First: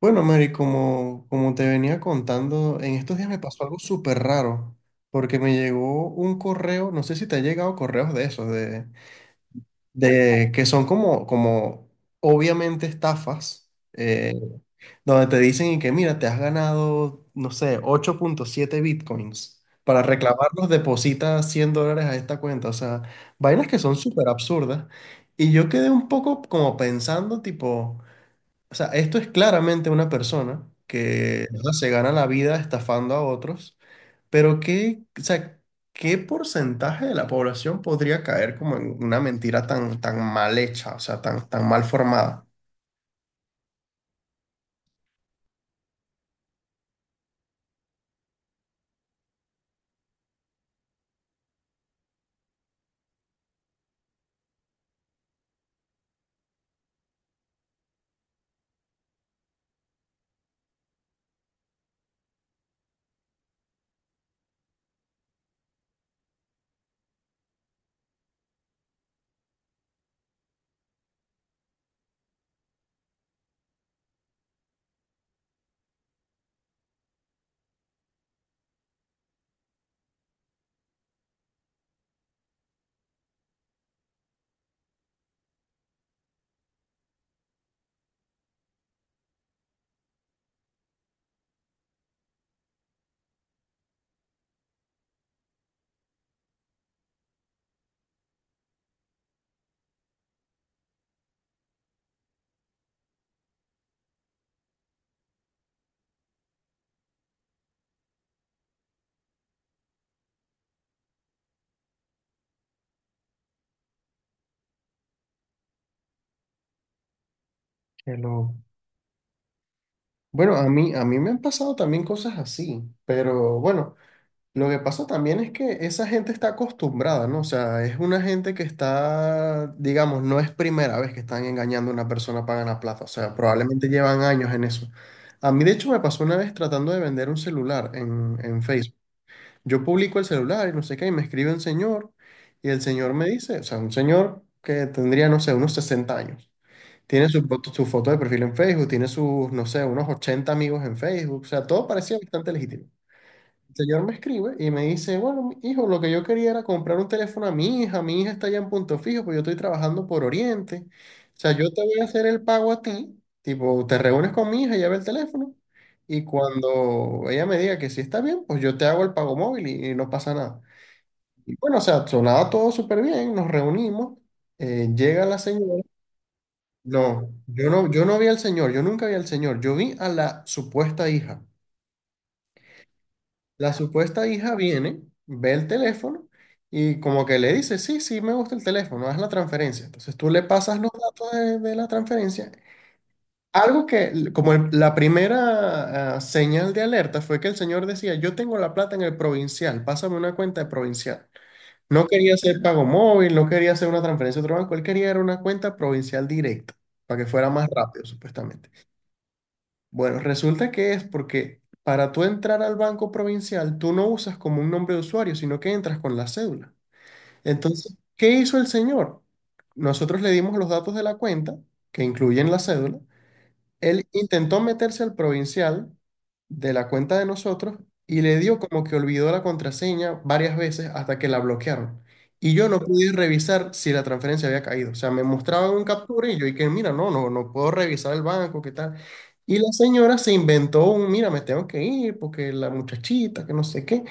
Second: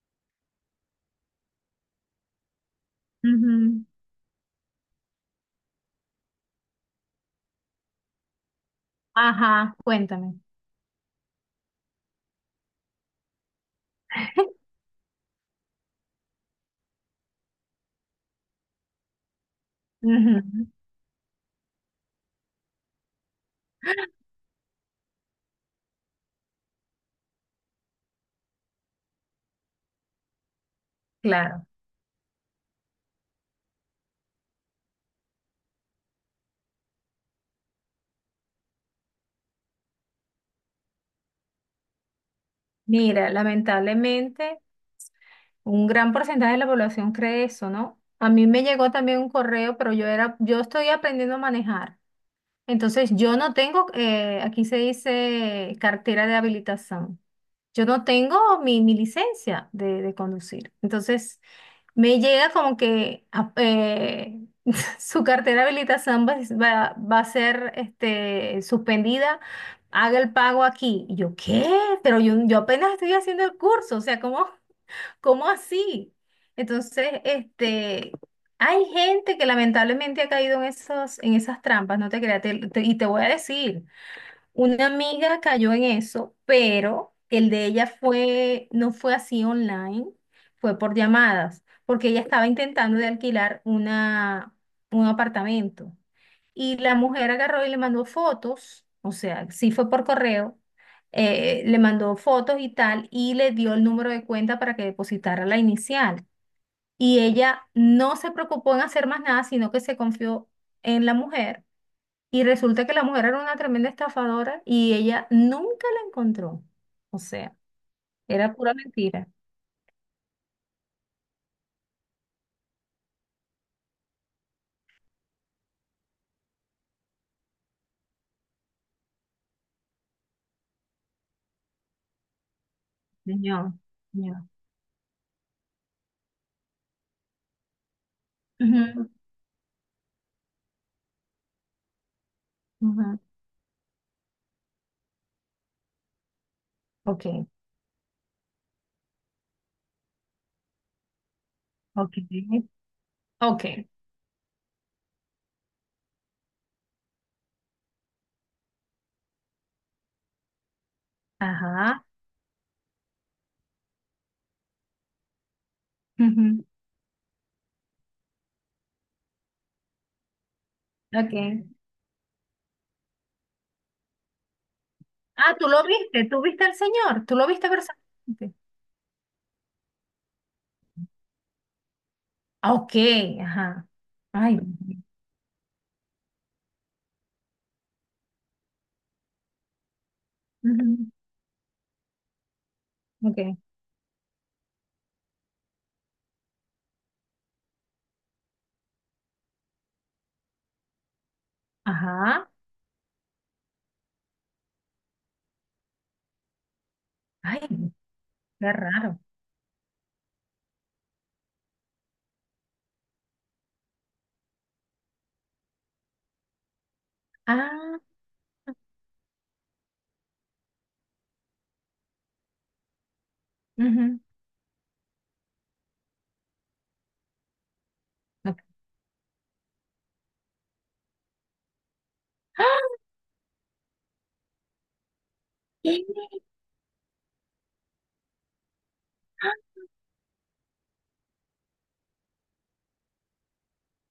Bueno, Mary, como te venía contando, en estos días me pasó algo Ujú. súper raro, porque me llegó un correo, no sé si te ha llegado correos de esos, de, Ajá, cuéntame. de que son como obviamente estafas, donde te dicen y que mira, te has ganado, no sé, 8.7 bitcoins. Para reclamarlos, Ujú. deposita $100 a esta cuenta. O sea, vainas que son súper absurdas. Y yo quedé un poco como pensando, tipo. O sea, esto es claramente una persona que, o Claro. sea, se gana la vida estafando a otros, pero ¿qué, o sea, qué porcentaje de la población podría caer como en una mentira tan, tan mal hecha, o sea, tan, tan mal formada? Mira, lamentablemente un gran porcentaje de la población cree eso, ¿no? A mí me llegó también un correo, pero yo estoy aprendiendo a manejar. Entonces, yo no tengo, aquí se dice cartera de habilitación. Yo no tengo mi licencia de conducir. Entonces, me llega como que su cartera de habilitación va a ser este, suspendida, haga el pago aquí. Y yo, ¿qué? Pero yo apenas estoy haciendo el curso, o sea, ¿cómo, cómo así? Entonces, este, hay gente que lamentablemente ha caído en esos, en esas trampas, no te creas, y te voy a decir. Una amiga cayó en eso, pero el de ella fue, no fue así online, fue por llamadas, porque ella estaba intentando de alquilar un apartamento. Y la mujer agarró y le mandó fotos, o sea, sí fue por correo, le mandó fotos y tal, y le dio el número de cuenta para que depositara la inicial. Y ella no se preocupó en hacer más nada, sino que se confió en la mujer y resulta que la mujer era una tremenda estafadora y ella nunca la encontró. O sea, Que lo- era pura mentira. Bueno, a mí me han pasado también cosas así, pero bueno. Lo que pasa también es que esa gente está acostumbrada, ¿no? O sea, es una gente que está, digamos, no es primera vez que están engañando a una persona para ganar plata. O sea, claro, Señor, probablemente llevan señor. años en eso. A mí, de hecho, me pasó una vez tratando de vender un celular en Facebook. Ujú, Yo publico el celular y no sé qué, y me escribe un señor, y el señor ujú. me dice, o sea, un señor que tendría, no sé, unos 60 años. Ok, Tiene su foto de perfil en Facebook, tiene sus, no sé, unos 80 amigos en Facebook. O sea, todo ok, parecía bastante legítimo. El ok. señor me escribe y me dice, bueno, hijo, lo que yo quería era comprar un teléfono a mi hija está allá en Punto Fijo, pues yo estoy trabajando por Oriente. O sea, yo te voy Ajá. a hacer el pago a ti, tipo, te reúnes con mi hija, lleva el teléfono, y Ujú, cuando ella me diga que sí está bien, pues yo te hago el pago móvil y no pasa nada. Y ok. bueno, o sea, sonaba todo súper bien, nos reunimos, llega la Ah, tú lo señora. viste, tú viste al señor, No, tú lo viste yo no vi al personalmente. señor, yo nunca vi al señor, yo vi a la supuesta hija. Ah, ok, La ajá. supuesta hija Ay, viene, ve el teléfono y como que le dice, sí, sí, me gusta el teléfono, haz la transferencia. Entonces tú le pasas los ujú, datos de la transferencia. ok. Algo que, como la primera señal de alerta fue que el señor decía, yo tengo la plata en el provincial, pásame una cuenta de provincial. No quería Ajá. hacer pago móvil, no quería hacer una transferencia a otro banco, él quería era una cuenta provincial directa, para que fuera Ay, más rápido, supuestamente. qué raro. Bueno, resulta que es porque para tú entrar al banco provincial, tú no usas como un nombre de usuario, sino que entras con la cédula. Entonces, Ah, ¿qué hizo el señor? Nosotros le dimos los datos de la cuenta, que incluyen la cédula, él ujú, intentó meterse al provincial de la cuenta de nosotros y le dio ok. como que olvidó la contraseña varias veces hasta que la bloquearon. Y yo no ¡Ah! pude revisar si la transferencia había caído. O sea, me mostraban un ¡Qué! captura y yo dije, mira, no, no, no puedo revisar el banco, ¿qué tal? Y la señora se inventó un, mira, me tengo que ir porque la muchachita, que no sé qué.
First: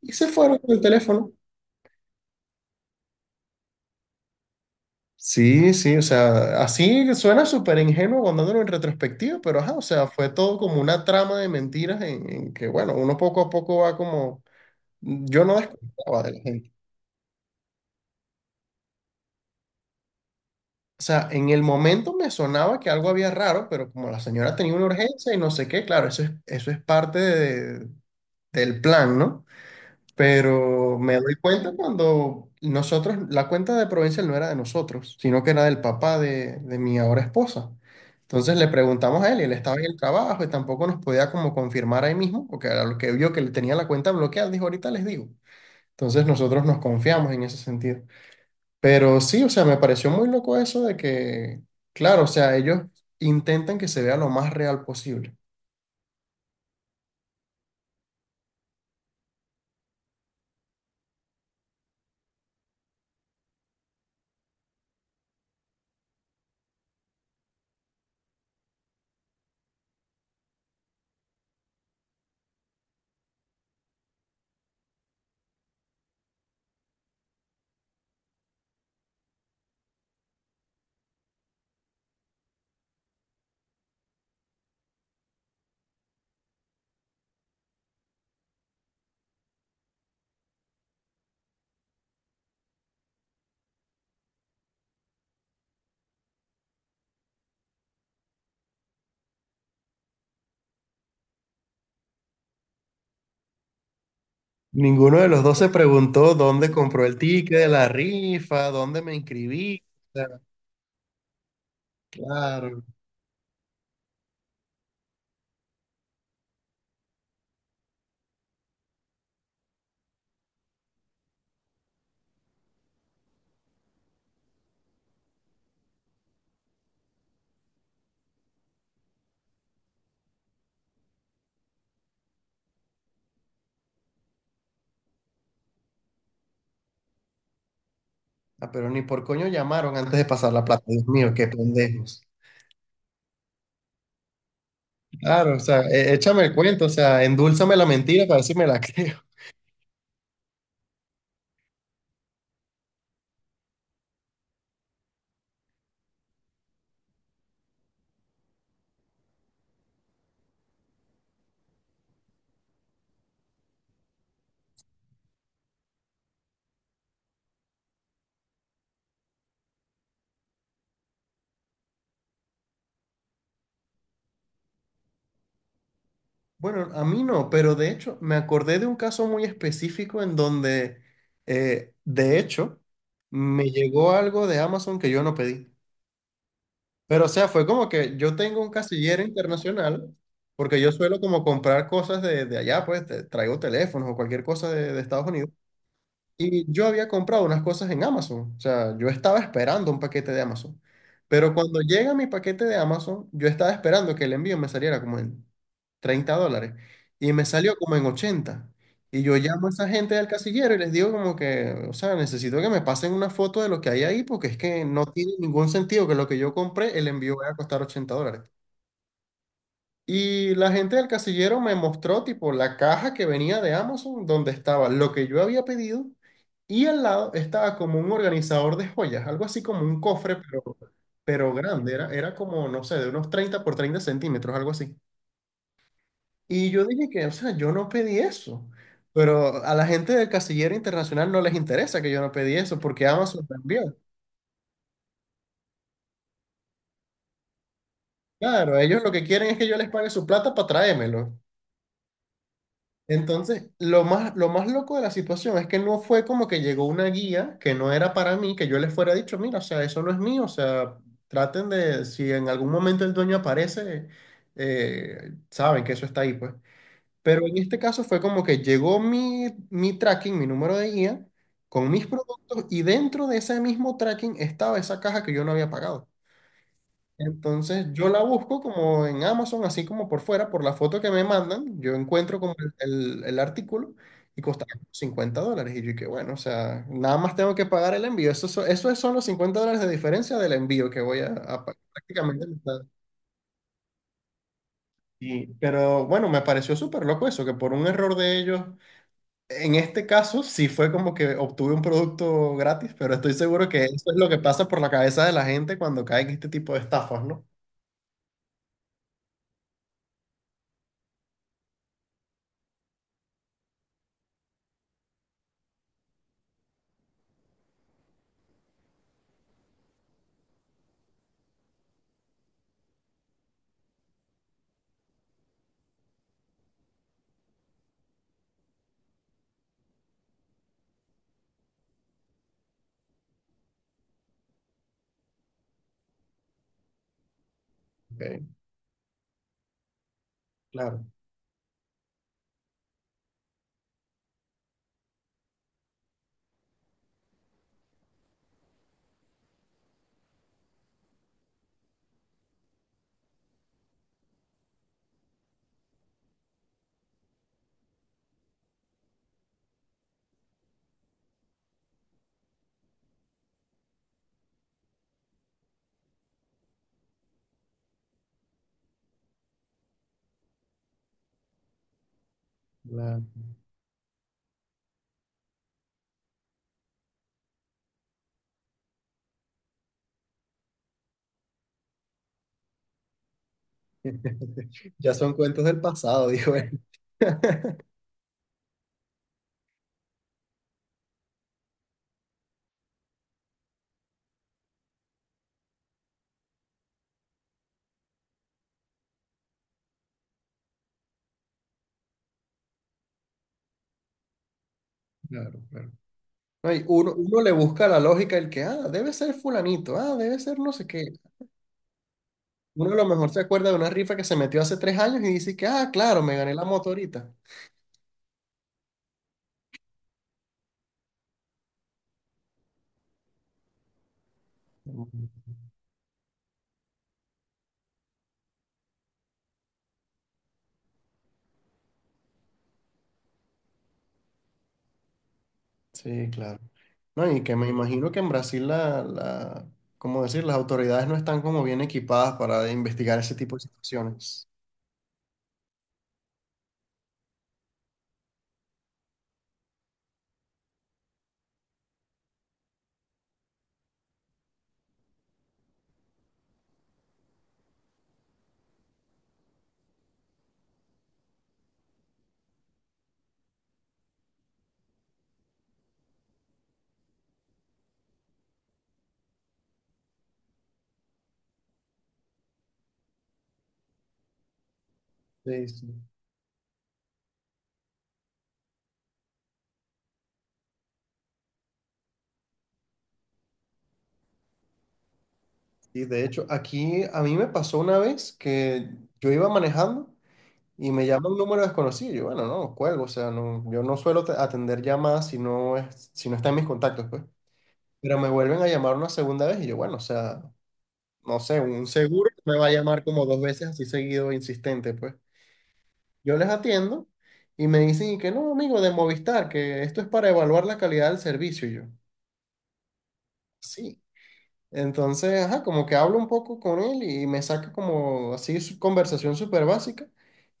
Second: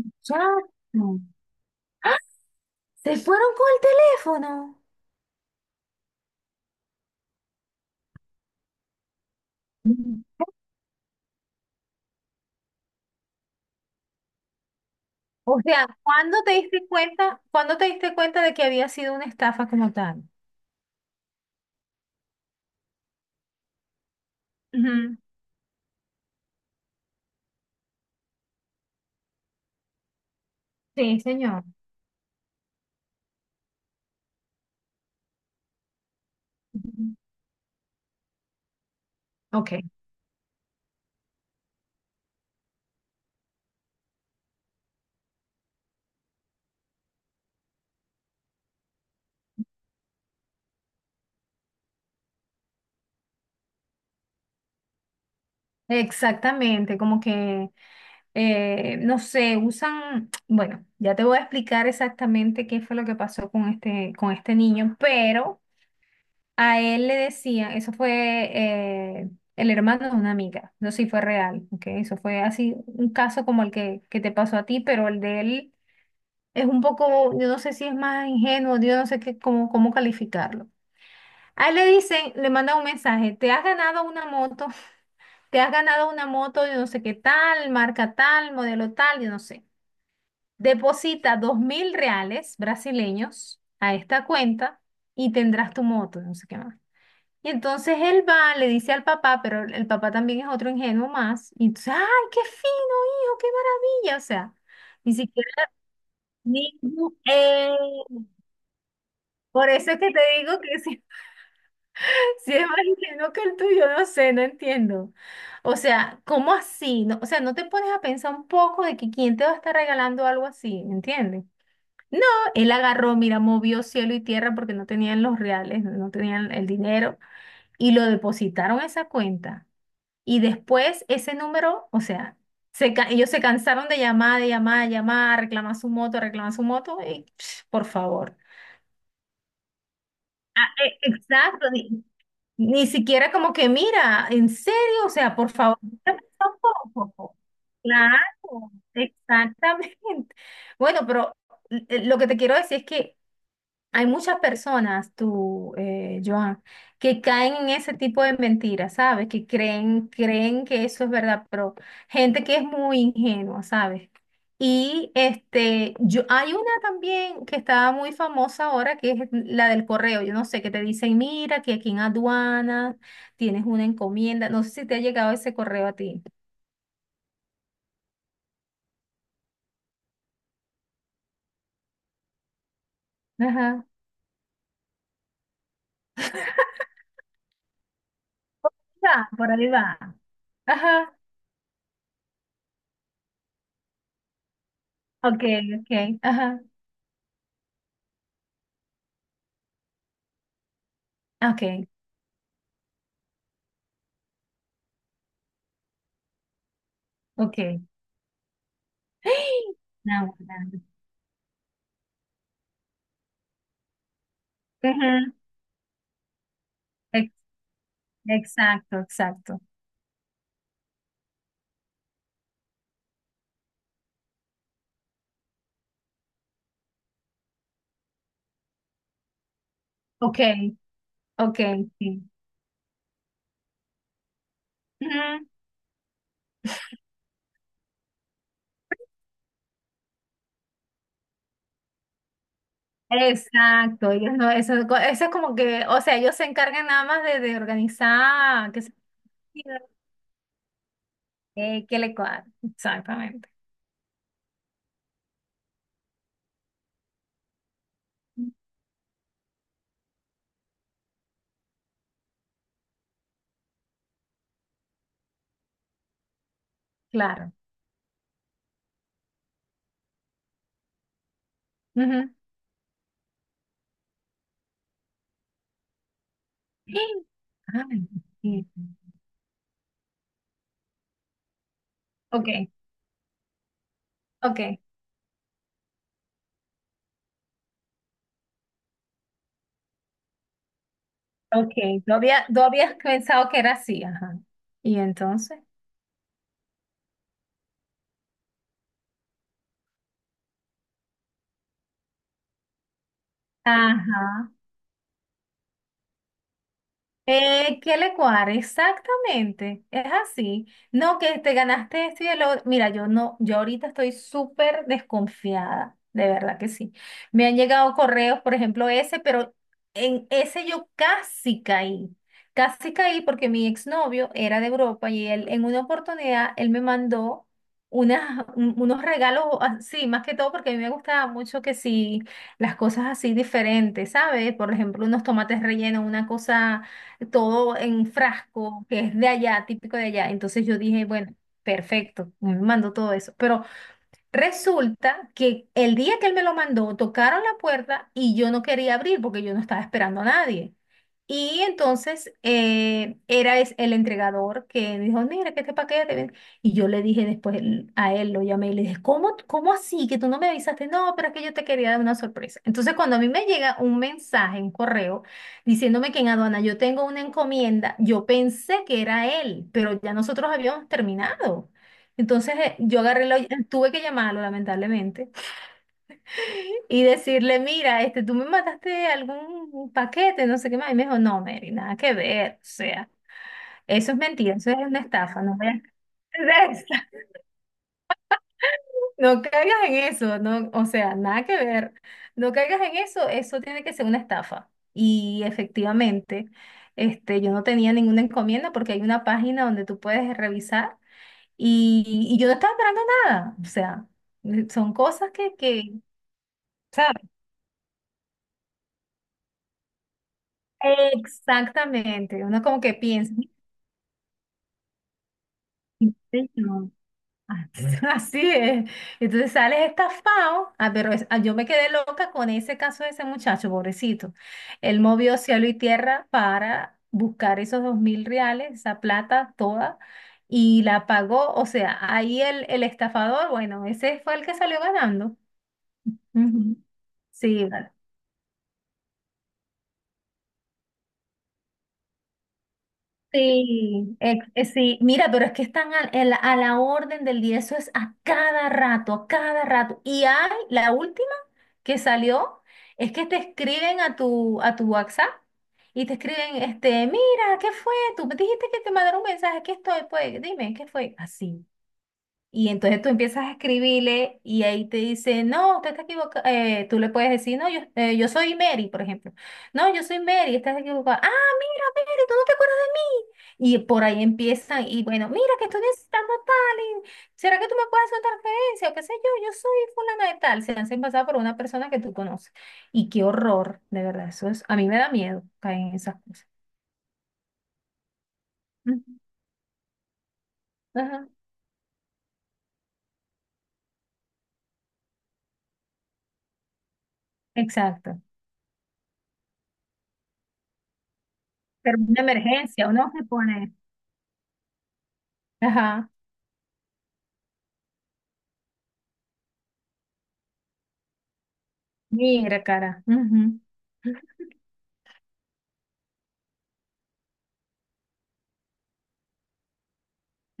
Y se fueron con el teléfono. Se fueron con el teléfono. Sí, sí, o sea, así suena súper ingenuo contándolo en retrospectiva, pero ajá, o sea, Mm. fue todo como una trama de mentiras en que, bueno, uno poco a poco va como, yo no O sea, desconfiaba de ¿cuándo la te gente. diste cuenta, cuándo te diste cuenta de que había sido una estafa como tal? O sea, en el momento me sonaba que algo había raro, pero como la señora tenía una Ujú. urgencia y no sé qué, claro, eso es parte del plan, ¿no? Pero me Sí, doy señor. cuenta cuando nosotros, la cuenta de Provincial no era de nosotros, sino que era del papá de mi Ujú. ahora esposa. Entonces le preguntamos a él y él Ok. estaba en el trabajo y tampoco nos podía como confirmar ahí mismo, porque a lo que vio que le tenía la cuenta bloqueada, dijo, ahorita les digo. Entonces nosotros nos confiamos en ese sentido. Pero sí, o sea, me pareció muy loco eso de que, claro, o sea, ellos intentan que se vea lo más real posible. Exactamente, como que, no sé, usan, bueno, ya te voy a explicar exactamente qué fue lo que pasó con este niño, pero a él le decían, eso fue el hermano de una amiga, no sé si fue real, ¿ok? Eso fue así un caso como el que te pasó a ti, pero el de él es un poco, yo no sé si es más ingenuo, yo no sé qué, cómo, cómo calificarlo. A él le dicen, le manda un mensaje, te has ganado una moto, te has ganado una moto, yo no sé qué tal, marca tal, modelo tal, yo no sé. Deposita 2.000 reales brasileños a esta cuenta y tendrás tu moto, no sé qué más. Y entonces él va, le dice al papá, pero el papá también es otro ingenuo más. Y entonces, ¡ay, qué fino, hijo, qué maravilla! O sea, ni Ninguno de los dos se siquiera... preguntó Ni, dónde compró el ticket de la rifa, dónde me por inscribí. eso es que O te sea, digo que si es más claro. ingenuo que el tuyo, no sé, no entiendo. O sea, ¿cómo así? No, o sea, no te pones a pensar un poco de que quién te va a estar regalando algo así, ¿entiendes? No, él agarró, mira, movió cielo y tierra porque no tenían los reales, no tenían el dinero y lo depositaron a esa cuenta. Y después ese número, o sea, ellos se cansaron de llamar, de llamar, de llamar, reclamar su moto y psh, por favor. Ah, pero ni por coño llamaron antes de pasar la plata. Dios mío, qué Exacto, pendejos. ni siquiera como que, mira, en serio, o sea, por Claro, o favor, sea, échame el cuento, o sea, tampoco. endúlzame la mentira para ver si me Claro, la creo. exactamente. Bueno, pero lo que te quiero decir es que hay muchas personas, tú, Joan, que caen en ese tipo de mentiras, ¿sabes? Que creen que eso es verdad, pero gente que es muy ingenua, ¿sabes? Y este, yo, hay una también que está muy famosa ahora, que es la del correo. Yo no sé, que te dicen, mira, que aquí en aduana tienes una encomienda. No sé si te ha llegado ese correo a ti. Bueno, a mí no, pero de hecho me acordé de un caso muy específico en donde, de hecho, me Ajá. llegó algo de Amazon que yo no pedí. Pero o sea, fue como que yo tengo un Por ahí casillero va. Por ahí internacional, va. porque yo Ajá. suelo como comprar cosas de allá, pues traigo teléfonos o cualquier cosa de Estados Ok, Unidos. ok. Ajá. Y yo había comprado unas cosas en Amazon, o sea, yo estaba esperando un paquete de Amazon. Pero cuando Ok, llega mi paquete de Amazon, yo estaba esperando que el envío me saliera como en $30 y me salió ok. como en ochenta. Y yo llamo a esa gente del Now casillero y we're. les digo como que, o sea, necesito que me pasen una foto de lo que hay ahí porque es que no tiene Ujú. ningún sentido que lo que yo compré, el Ex- envío vaya a costar $80. Exacto, exacto. Y la gente del casillero me mostró tipo la caja que venía de Amazon donde estaba lo que yo había pedido y al lado estaba como un organizador de joyas, algo así como un cofre, Ok, pero ok, grande, era, sí. era como, no sé, de unos 30 por 30 centímetros, algo así. Ujú. Y yo dije que, o sea, yo no pedí eso, pero a la gente del casillero internacional no les interesa que yo no pedí eso porque Amazon también. Exacto, ellos no, eso es como que, o sea, ellos se encargan nada más de organizar, Claro, que se ellos lo que quieren es que yo les pague su plata para traérmelo. Que le cuadre. Exactamente. Entonces, lo más loco de la situación es que no fue como que llegó una guía que no era para mí, que yo les fuera dicho, mira, o sea, eso no es mío, o sea, traten de, si en algún momento el dueño aparece, saben que eso está ahí, pues. Pero Claro. en este caso fue como que llegó mi, mi tracking, mi número de guía, con mis Ujú. productos y dentro de ese mismo tracking estaba esa caja que yo no había pagado. Entonces yo Ay, la busco sí. como en Amazon, así como por fuera, por la foto que me mandan, yo encuentro Ok, como el artículo y ok, costaba como $50. Y yo que bueno, o sea, nada más tengo que pagar el envío. Eso son los $50 de diferencia del envío que voy a pagar ok. Prácticamente la Tú mitad. habías pensado que era así, ajá. Y Y, entonces, pero bueno, me pareció súper loco eso, que por un error de ellos, en este caso sí fue como que obtuve un producto gratis, pero estoy seguro que eso es lo que ajá. pasa por la cabeza de la gente cuando caen este tipo de estafas, ¿no? ¿Qué le cuadra? Exactamente, es así. No, que te ganaste esto y el otro. Mira, yo no, yo ahorita estoy súper desconfiada, de verdad que sí. Me han llegado correos, por ejemplo, ese, pero en ese yo casi caí. Casi caí porque mi exnovio era de Europa y él en una oportunidad, él me mandó unos regalos así, más que todo porque a mí me gustaba mucho que sí, las cosas así diferentes, ¿sabes? Por ejemplo, unos tomates rellenos, una cosa todo en Ok, frasco, que es de allá, típico de allá. Entonces yo dije, bueno, perfecto, me mando todo eso. Pero resulta que el día que él me lo mandó, tocaron la puerta y yo no quería abrir porque yo no estaba esperando a nadie. Y entonces era es- el entregador que dijo, mira, que este paquete. Ven". Y yo le dije después a él, lo llamé y le dije, ¿cómo, cómo así que tú no me avisaste? No, pero es que yo te quería dar una sorpresa. Entonces cuando a mí me llega un mensaje, un correo, diciéndome que en aduana yo tengo una encomienda, yo pensé que era él, pero ya nosotros habíamos terminado. Entonces claro. Tuve que llamarlo lamentablemente y decirle, mira, este, tú me mandaste algún paquete, no sé qué más. Y me dijo, no, Mary, nada que ver. O sea, eso es mentira, eso es una Ya son estafa, no cuentos del vayas pasado, a dijo hacer él. eso. No caigas en eso, no, o sea, nada que ver. No caigas en eso, eso tiene que ser una estafa. Y efectivamente, este, yo no tenía ninguna encomienda porque hay una página donde tú puedes revisar y, y yo no estaba esperando nada. O sea, son cosas Claro, claro. que, No, y uno, ¿sabes? uno le busca la lógica el que, ah, debe ser fulanito, ah, debe ser no sé qué. Exactamente, uno como Uno que a lo mejor piensa, se acuerda de una rifa que se metió hace 3 años y dice que, ah, "Ay, claro, me gané la moto señor, ahorita. así así es. Entonces sales estafado, ah, pero yo me quedé loca con ese caso de ese muchacho, pobrecito. Él movió cielo y tierra para buscar esos 2.000 reales, esa plata toda, y la pagó. O sea, ahí el estafador, bueno, ese fue el que salió ganando. Sí, claro. Ujú. No, y que Sí, me imagino que en Brasil ¿cómo decir? Las autoridades no están como bien equipadas para investigar ese tipo de sí, situaciones. Sí, mira, pero es que están la orden del día, eso es a cada rato, a cada rato. Y hay la última que salió, es que te escriben a tu WhatsApp y te escriben, este, mira, ¿qué fue? Tú me dijiste que te mandaron un mensaje, aquí estoy, pues, dime, ¿qué fue? Así. Y entonces tú empiezas a escribirle y ahí te dice, no, usted está equivocado. Tú le puedes decir, no, yo, yo soy Mary, por ejemplo. No, yo soy Mary, estás equivocada. Ah, mira, Mary, tú no te acuerdas de mí. Y por ahí empiezan, y bueno, mira que Sí, estoy sí. necesitando tal, y ¿será que tú me puedes hacer una transferencia? O qué sé yo, yo soy fulana de tal. Se hacen pasar por una persona que tú conoces. Y qué horror, de verdad. Eso es, a mí me da miedo caer en Y esas de hecho, cosas. aquí a mí me pasó una vez que Ujú, yo iba manejando. Y me ajá, llama un número desconocido. Y yo, bueno, no, cuelgo. O sea, no, yo no suelo atender llamadas si no está en mis contactos, pues. Pero exacto. me vuelven a llamar una segunda vez y yo, bueno, o sea, no sé, un Pero una seguro me va a emergencia, llamar uno se como 2 veces pone. así seguido, insistente, pues. Ajá. Yo les atiendo y me dicen y que no, amigo, de Movistar, que esto es para evaluar la calidad del servicio. Y yo, Mira, cara. Ujú. sí. Entonces, ajá, como que hablo un poco con él y me saca como así su conversación súper básica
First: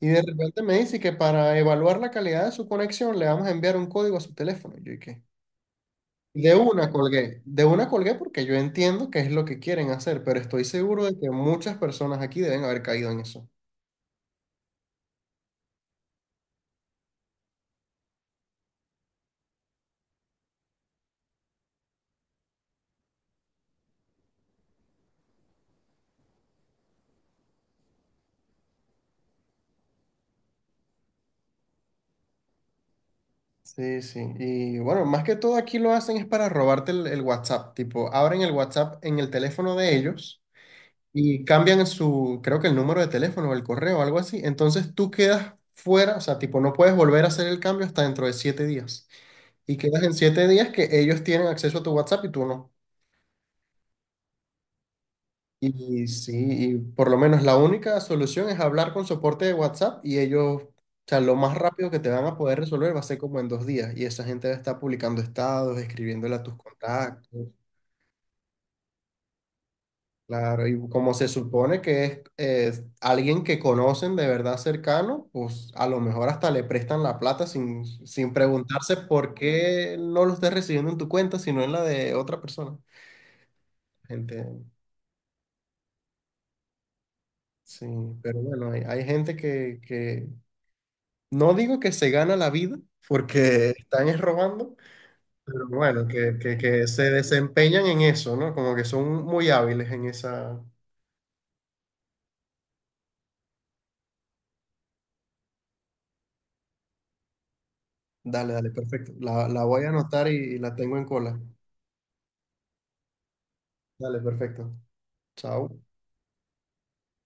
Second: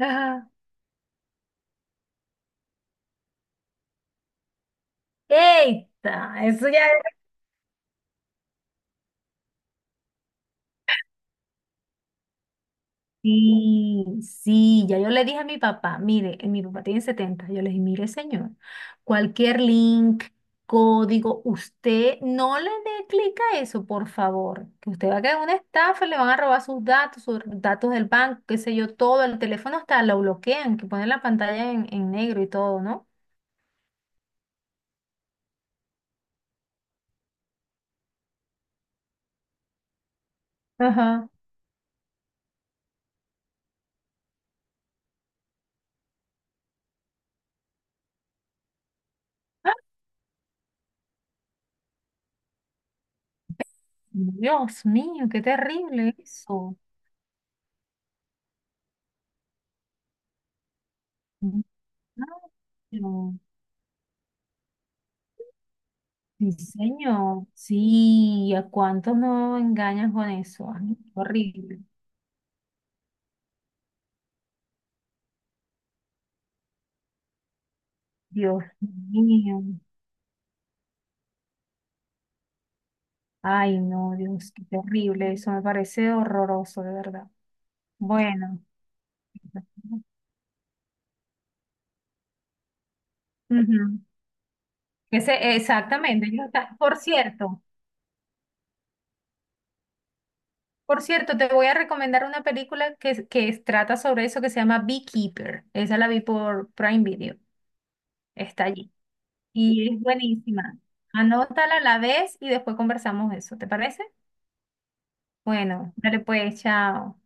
y de repente me dice que para evaluar la calidad de su conexión le vamos a enviar un código a su teléfono. Y yo, ¿y qué? Eita, eso ya era. De una colgué porque yo entiendo que es lo que quieren hacer, pero estoy seguro de que muchas personas aquí deben haber caído en eso. Sí, sí, ya yo le dije a mi papá, mire, mi papá tiene 70. Yo le dije, mire, señor, cualquier link, código, usted no le dé clic a eso, por favor, que usted va a caer en una estafa, le van a robar sus datos del banco, qué sé yo, todo, el teléfono hasta lo bloquean, que ponen la pantalla en negro y todo, ¿no? Sí, sí. Y bueno, más que todo aquí lo hacen es para robarte el WhatsApp. Tipo, abren el WhatsApp en el teléfono de ellos Ajá. y cambian su, creo que el número de teléfono o el correo o algo así. Entonces tú quedas fuera, o sea, tipo, no puedes volver a hacer el cambio hasta dentro de 7 días. Y quedas en 7 días que ellos tienen acceso a tu WhatsApp y tú no. Dios mío, qué Y terrible sí, eso. y por lo menos la única solución es hablar con soporte de WhatsApp y ellos, o sea, lo más rápido que te van a Ah, poder resolver va a ser no. como en 2 días. Y esa gente va a estar publicando estados, escribiéndole a Sí, tus señor. contactos. Sí, ¿a cuántos no engañan con Claro, eso? y Ay, qué como se supone horrible. que es alguien que conocen de verdad cercano, pues a lo mejor hasta le prestan la plata sin, sin Dios preguntarse por mío. qué no lo estás recibiendo en tu cuenta, sino en la de otra persona. Ay, no, Dios, qué Gente, terrible. Eso me parece horroroso, de verdad. sí, pero Bueno. bueno, hay gente que no digo que se gana la vida porque Ujú. están es robando, Ese, pero bueno, exactamente. que, que, que se desempeñan en eso, ¿no? Como que son muy hábiles en esa. Por cierto, te voy a recomendar una película que, trata sobre eso que se llama Beekeeper. Esa la vi por Prime Video. Dale, Está dale, allí. perfecto. La voy a Y es anotar y la buenísima. tengo en cola. Anótala a la vez y después conversamos de eso, ¿te parece? Dale, perfecto. Chao. Bueno, dale pues, chao.